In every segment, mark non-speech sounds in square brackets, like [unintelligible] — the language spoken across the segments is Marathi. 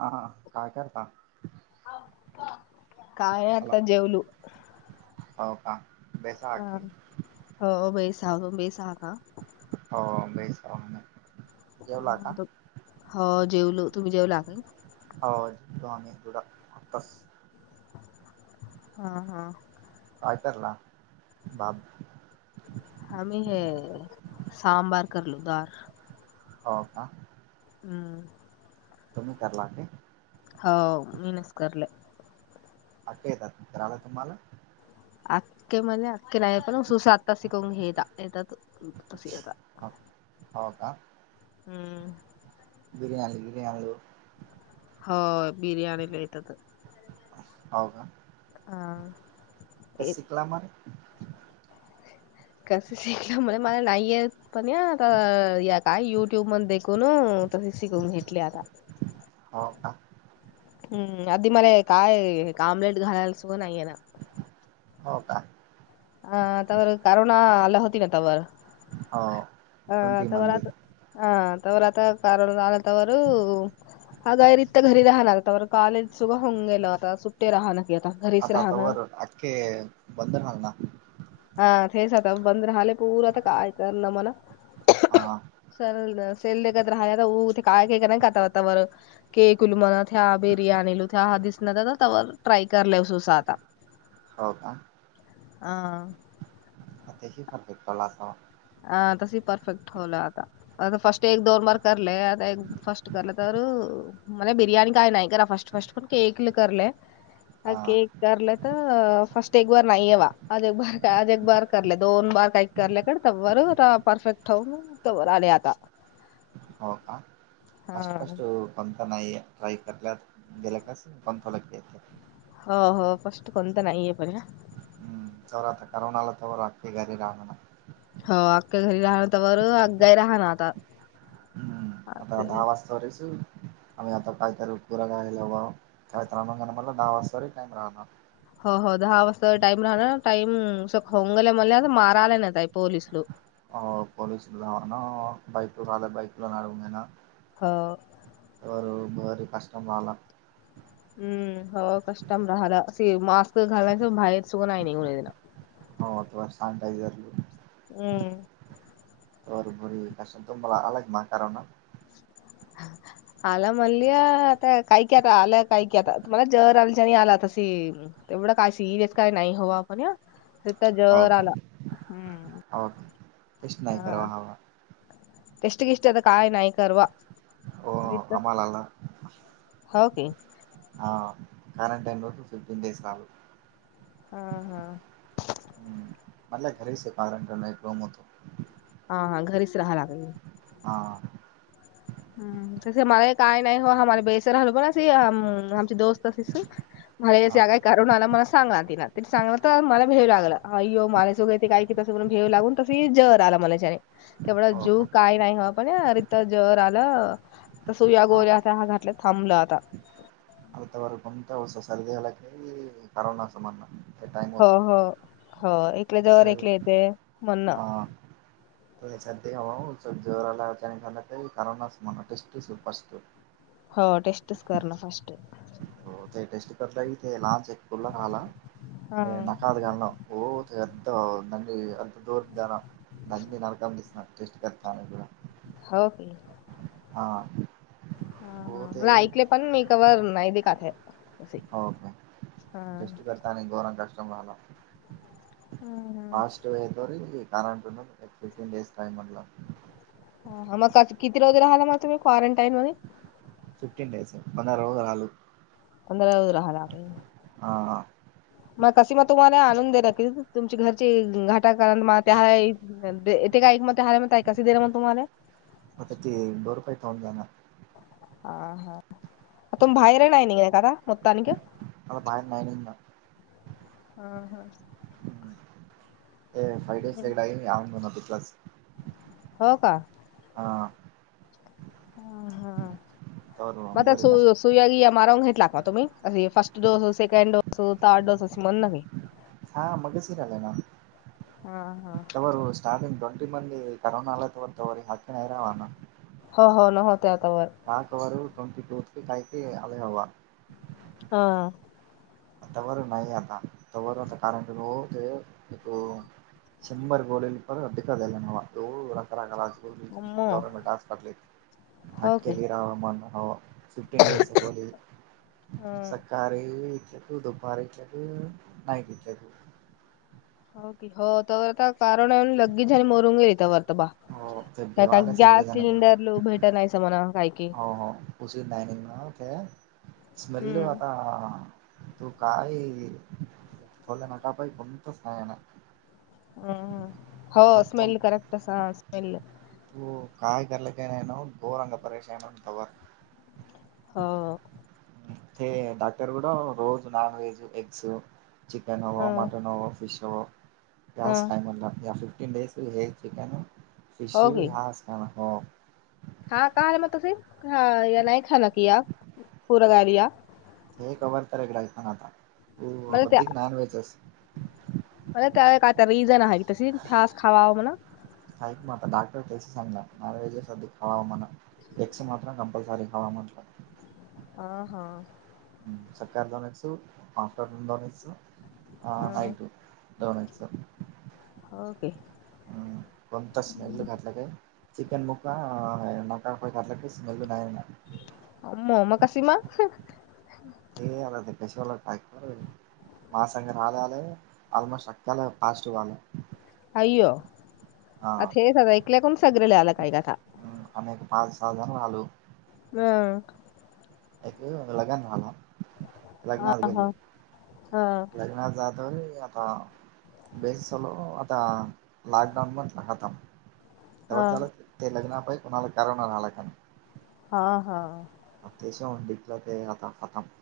हां काय करता? काय आता जेवलू. हाव का हा. बैसाखी हो बाई [unintelligible] [unintelligible] जेवला का? हो जेवलो तुम्ही जेवला काय? हो [unintelligible] हां हां. काय करला [unintelligible] आम्ही हे सांबार करलो दवार. हो का. हम्म. तुम्ही [unintelligible] हो मीनच करले. अक्के येतात करायला तुम्हाला? [unintelligible] हो, हो का? हम्म. बिरयाणी बिरयाणी आलो. हो बिर्याणीला येतात. हो का? हा. कस शिकला [unintelligible] कस शिकलं म्हणे मला नाही येत पण या आता या काय युट्यूब मण देखुनो. तसंच शिकवून घेतले आता. हो का? हम्म. आधी मला काय आम्लेट घालाय सुवा नाहीये ना. हो का? आ तवर करोना आली होती ना तवर. हो. अ ट्वेंटी तवर मध्ये आता अ तवर आता कारण आला तवरु हा [unintelligible] घरी राहणार आता तवर काॅलेज सुगा होऊन गेलं आता सुट्टे राहणार. की घरीच आता आता राहणं. वर आख्खे बंद [unintelligible] हा तेच आता बंद राहले पूरा आता काय कर ना मला. हां. [unintelligible] [unintelligible] हो कां. [unintelligible] अ तसे परफेक्ट ठेवलं आता. [unintelligible] फस्ट फस्ट पण के एकले करले अं हा के [unintelligible] तर परफेक्ट हो, मग तर आले आता. हो का? हा फास्ट फास्ट कोणता नाही ट्राय कराल्यात गेला [unintelligible] हो हो. फर्स्ट कोणत नाही, आहे पण ना. [unintelligible] [unintelligible] आता दहा वाजता, आता पाय पुरा गाणी लावा. [unintelligible] राहणार हो हो दहा वाजता टाईम राहणार. टाईम सख होंगले मले आता माराले नाहीे काय पोलीस लोक. हो पलूसला ना बायको रा बायकोला [unintelligible] नेणार. हो. बर बर, कस्टमर आला. हम्म हो कष्टम राहाला स मास्क घाल नाही स बाहेर [unintelligible] हो अथवा सॅनिटायझर [unintelligible] हम्म. बर बर असलं तुम्हाला अलाग म्हातारा ना. [unintelligible] आला म्हणली आता काय की आता आलं काय की आता तुम्हाला जर आल आणि आला तशी. तेवढं काय सिरियस काही नाही, हव आपण या ते तर हो जर आल. [unintelligible] करावा हवा [unintelligible] हो तिथं आम्हाला ला हो की हा कॉरंटाईन [unintelligible] मिच राहिलो. हा हा.. [unintelligible] हा हा.. घरीच राहा लागलं. हां.. [unintelligible] मला काय करुणाला मला सांगणार, तिं त सांगलं तर मला भेऊू लागलं आ्यो मलाच वगैरे ते काय. तिच्यासोबत भेव लागून तस जर आला [unintelligible] [unintelligible] तर सुया गोऱ्या हा, घाटलं थांबलं आता. [unintelligible] करोना हो हो हो एकल्या जो वर एकले येते म्हण ना. [unintelligible] हो टेस्टच करणं फर्स्ट आहे. ते टेस्ट करलाग ते लाच एक, आला राला हा नाकात घालणं. [unintelligible] [unintelligible] दिसणार टेस्ट करता. हो की. हां. [unintelligible] हा. [unintelligible] हम्. [unintelligible] हा.. हां.. मग किती रोज राहला मग तुम्ही क्वारंटाईन मध्ये. फिफ्टीन डेज [unintelligible] पंधरा दिवस राहावं लागेल. हा हा.. मग कस मग तुम्हाला आणून दे, न क तुमची घरची घाटा कारण म त्या आहे. तेे का एकक म हाय मग, कसे दिलं मग तुम्हाले. आता ते बर्फही खाऊन जाणार. [unintelligible] आता बाहेर नाही निघणार. हा हा. [unintelligible] हो का. हा.. [unintelligible] तवर भारी कष्ट तुम्ही अस फर्स्टडोस सेकंडोस थर्डोस अशी म्हणलं म्हण नाही. हा मगाशी राहिला ना तोवर व स [unintelligible] हो हो. न होते आता वर. [unintelligible] हवा. आ.. आता व नाही आता तवर, आता कारण काय ओ ते. शंभर गोल्यांनी पर देख झाले नवा मग हो की [unintelligible] [unintelligible] फिफ्टिन डेज उगवली [unintelligible] तू दुपार [unintelligible] नाही घेतल्या तू. हो क हो तर आता कारण आहे लगेच आणि मोरूनंगेली त्यावर तर बा. हो ते का का भेवायला सिरका गॅस जाण सिलेंडर लो भेटत नाहीच मणा काय की. हो हो उशी डायनिंग ओके स्मेल हम्म आता तू काय [unintelligible] हम हो स्मेल करेक्ट हा स्मेल [unintelligible] [unintelligible] हो. ते ते डाक्टर बोले रोज नॉनव्हेज खायच [unintelligible] चिकन हवं, हाँ मटन हवं, फिश हाँ हवं [unintelligible] हे चिकन फिश ह हो. हा का र म तुसे हा या नाही खा न कि पुूर गा लि [unintelligible] हे कबर तरकडा पण आता अधिक नाॉन वहेज असस [unintelligible] तर त्या काय त्या रिझन आहे की तशीस खावा म्हणा. [unintelligible] डॉक्टर त्याचे सांगणार [unintelligible] [unintelligible] आ हा. [unintelligible] हा हा येतो दोघांनच. होके. कोणता स्मेल घातला काय, चिकन मुका नका काय घातलं काही स्मेल नाही येणार. म मघाशी मग ते आला ते पशवाला काय कर मा संग राला आला आलमोस्ट सकाला पाझिटव्ह आलं अय्यो हा आता हे स ऐकल्या कोन सग्रेला आला काय काथ. ह आम्ही एक पाच सहाजण आलो. अं.. एक लगन झालं लग्नात गेले [unintelligible] [unintelligible] आता. [unintelligible] जव ते लग्ना पाही कोणाला कारना राहिला का नाही. हा हा. अत्याशव वडीटला ते आता [unintelligible]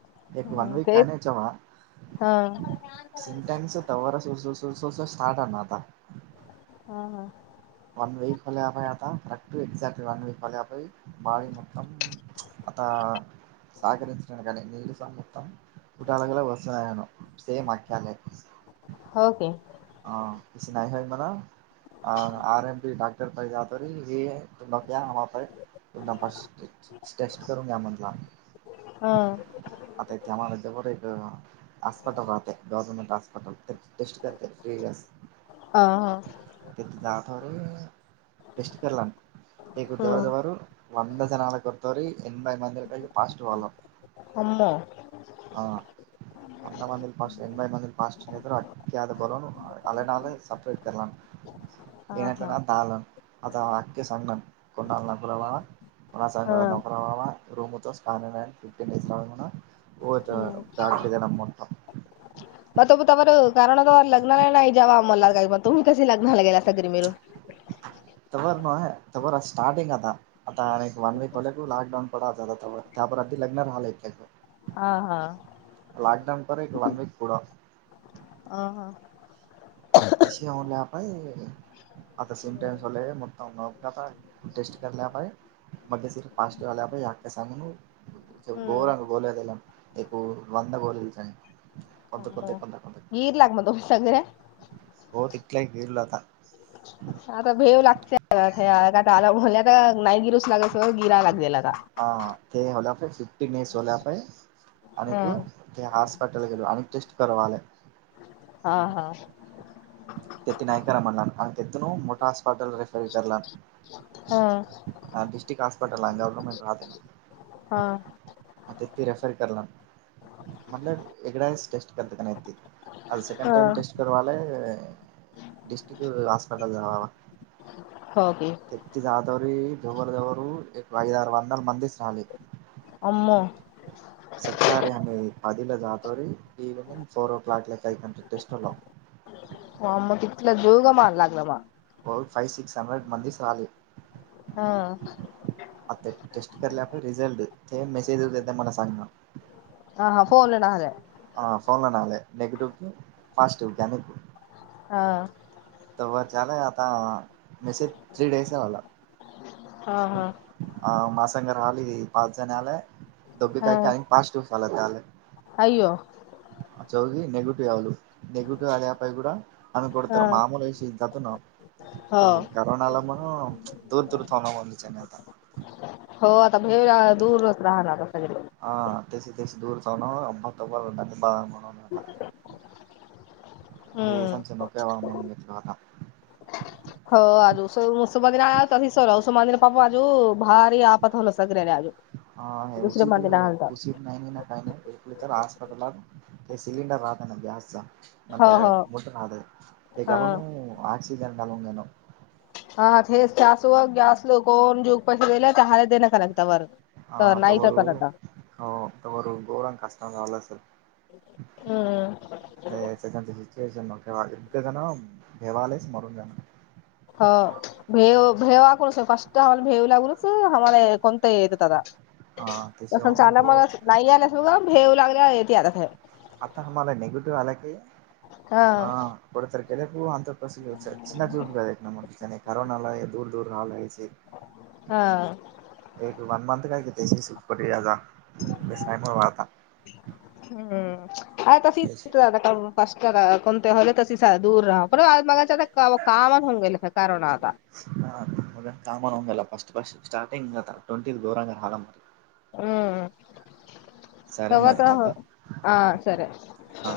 [unintelligible] स [unintelligible] हा हां. वन वीक खलपया आ [unintelligible] आता [unintelligible] कुठाळगला वसूनण स मकाले [unintelligible] होके. हा क नाही नाही हो मला आर एम पी डाक्टर पा जतरी हे [unintelligible] तु न [unintelligible] तुम टेस्ट करून घ्या मणला हा. आता ते आम्हाला जवळ एक हॉस्पिटल राहते गव्हर्नमेंट हॉस्पिटल टेस्ट करते. ठीक आहे. [unintelligible] [unintelligible] [unintelligible] [unintelligible] [unintelligible] [unintelligible] होत हम्म [unintelligible] नम मोठं मग तुमी तवर कारण तर लग्ना ला नाहीग नाही जावा मला काय तुम्ही कशी लग्नाला गेला सगरी मिळून. [unintelligible] स्टार्टिंग आता. आता एक वन [unintelligible] हा हा... लॉकडाऊन [unintelligible] अ... हं... आ तेश होण्यापै. आता [unintelligible] टेस्ट केल्या पाय. [unintelligible] [unintelligible] गीर लाग मग तुम सगळ. होत इतलाही फिरल आता. [unintelligible] तेलाप फिफ्टीन स होलाफय आणि हा एक [unintelligible] ते हॉस्पिटल गेलो आणि टेस्ट करवाले. हा हा.. [unintelligible] हां.. [unintelligible] स्टिक हस्पटलला गव्हर्मेंट राहतेय ना. हा.. आता रेफर करला म्हणलं एकड्याच टेस्ट करत का नाही ते. अज सेकंड हा टाम टेस्ट करावालेे डिस्ट्रिक हॉस्पिटल जावावा. होगे [unintelligible] तेती जाादवरी धोर धोरू एक आदार वंदर मंदिर राली [unintelligible] आम्मो [unintelligible] [unintelligible] [unintelligible] हो फाईव्ह सिक्स हंड्रेड मंदीस आले हा आता टेस्ट करल्याप रिझल्ट ते मेसेज ते मला सांगा [unintelligible] [unintelligible] [unintelligible] हा.. त वर चले आता मेसेज थ्री डेस आहे वाला हा हा हा माझं संग राहीले पाच जण आलाय. धबे काय का पाच दिवस आले ते आले. अयो, [unintelligible] हा [unintelligible] हो ग करोना ल म्हण दूर दूर तणाम म्हली च नाहीता हो आता भे दूरच राहणा आता सगळे. ह तेस तेशी दूर तन अंबा तोवा दनी बाग [unintelligible] [unintelligible] घेतला होता. हो आज ससुमा दिने आत ससुमा दिपा आजू भा आपत होलं सगळ्यानी आजून दुसरे मध्ये हाल [unintelligible] नाही नाही ना काही नाहीकली तर हॉस्पिटलला ते सिलेंडर राहत ना गॅसचा. हो नला हो मुठ रा त हा कालाणून आक्सिजन कालावून घेण [unintelligible] [unintelligible] तर नाईट असणार आता. हो त गौरवां कष्टम रावला सर. [unintelligible] [unintelligible] [unintelligible] आत्ता हा मला निगेटिव्ह आला की हा परत [unintelligible] [unintelligible] ना मग त्याने ठरवून आलय आणि दूर दूर राहिलाय [unintelligible] हा. एू वन मंथ काय घेत [unintelligible] हम्म.. त्याची [unintelligible] करून [unintelligible] [unintelligible] हम्म. चालेल तवा मग [unintelligible] तर ना आता हा सरे हा.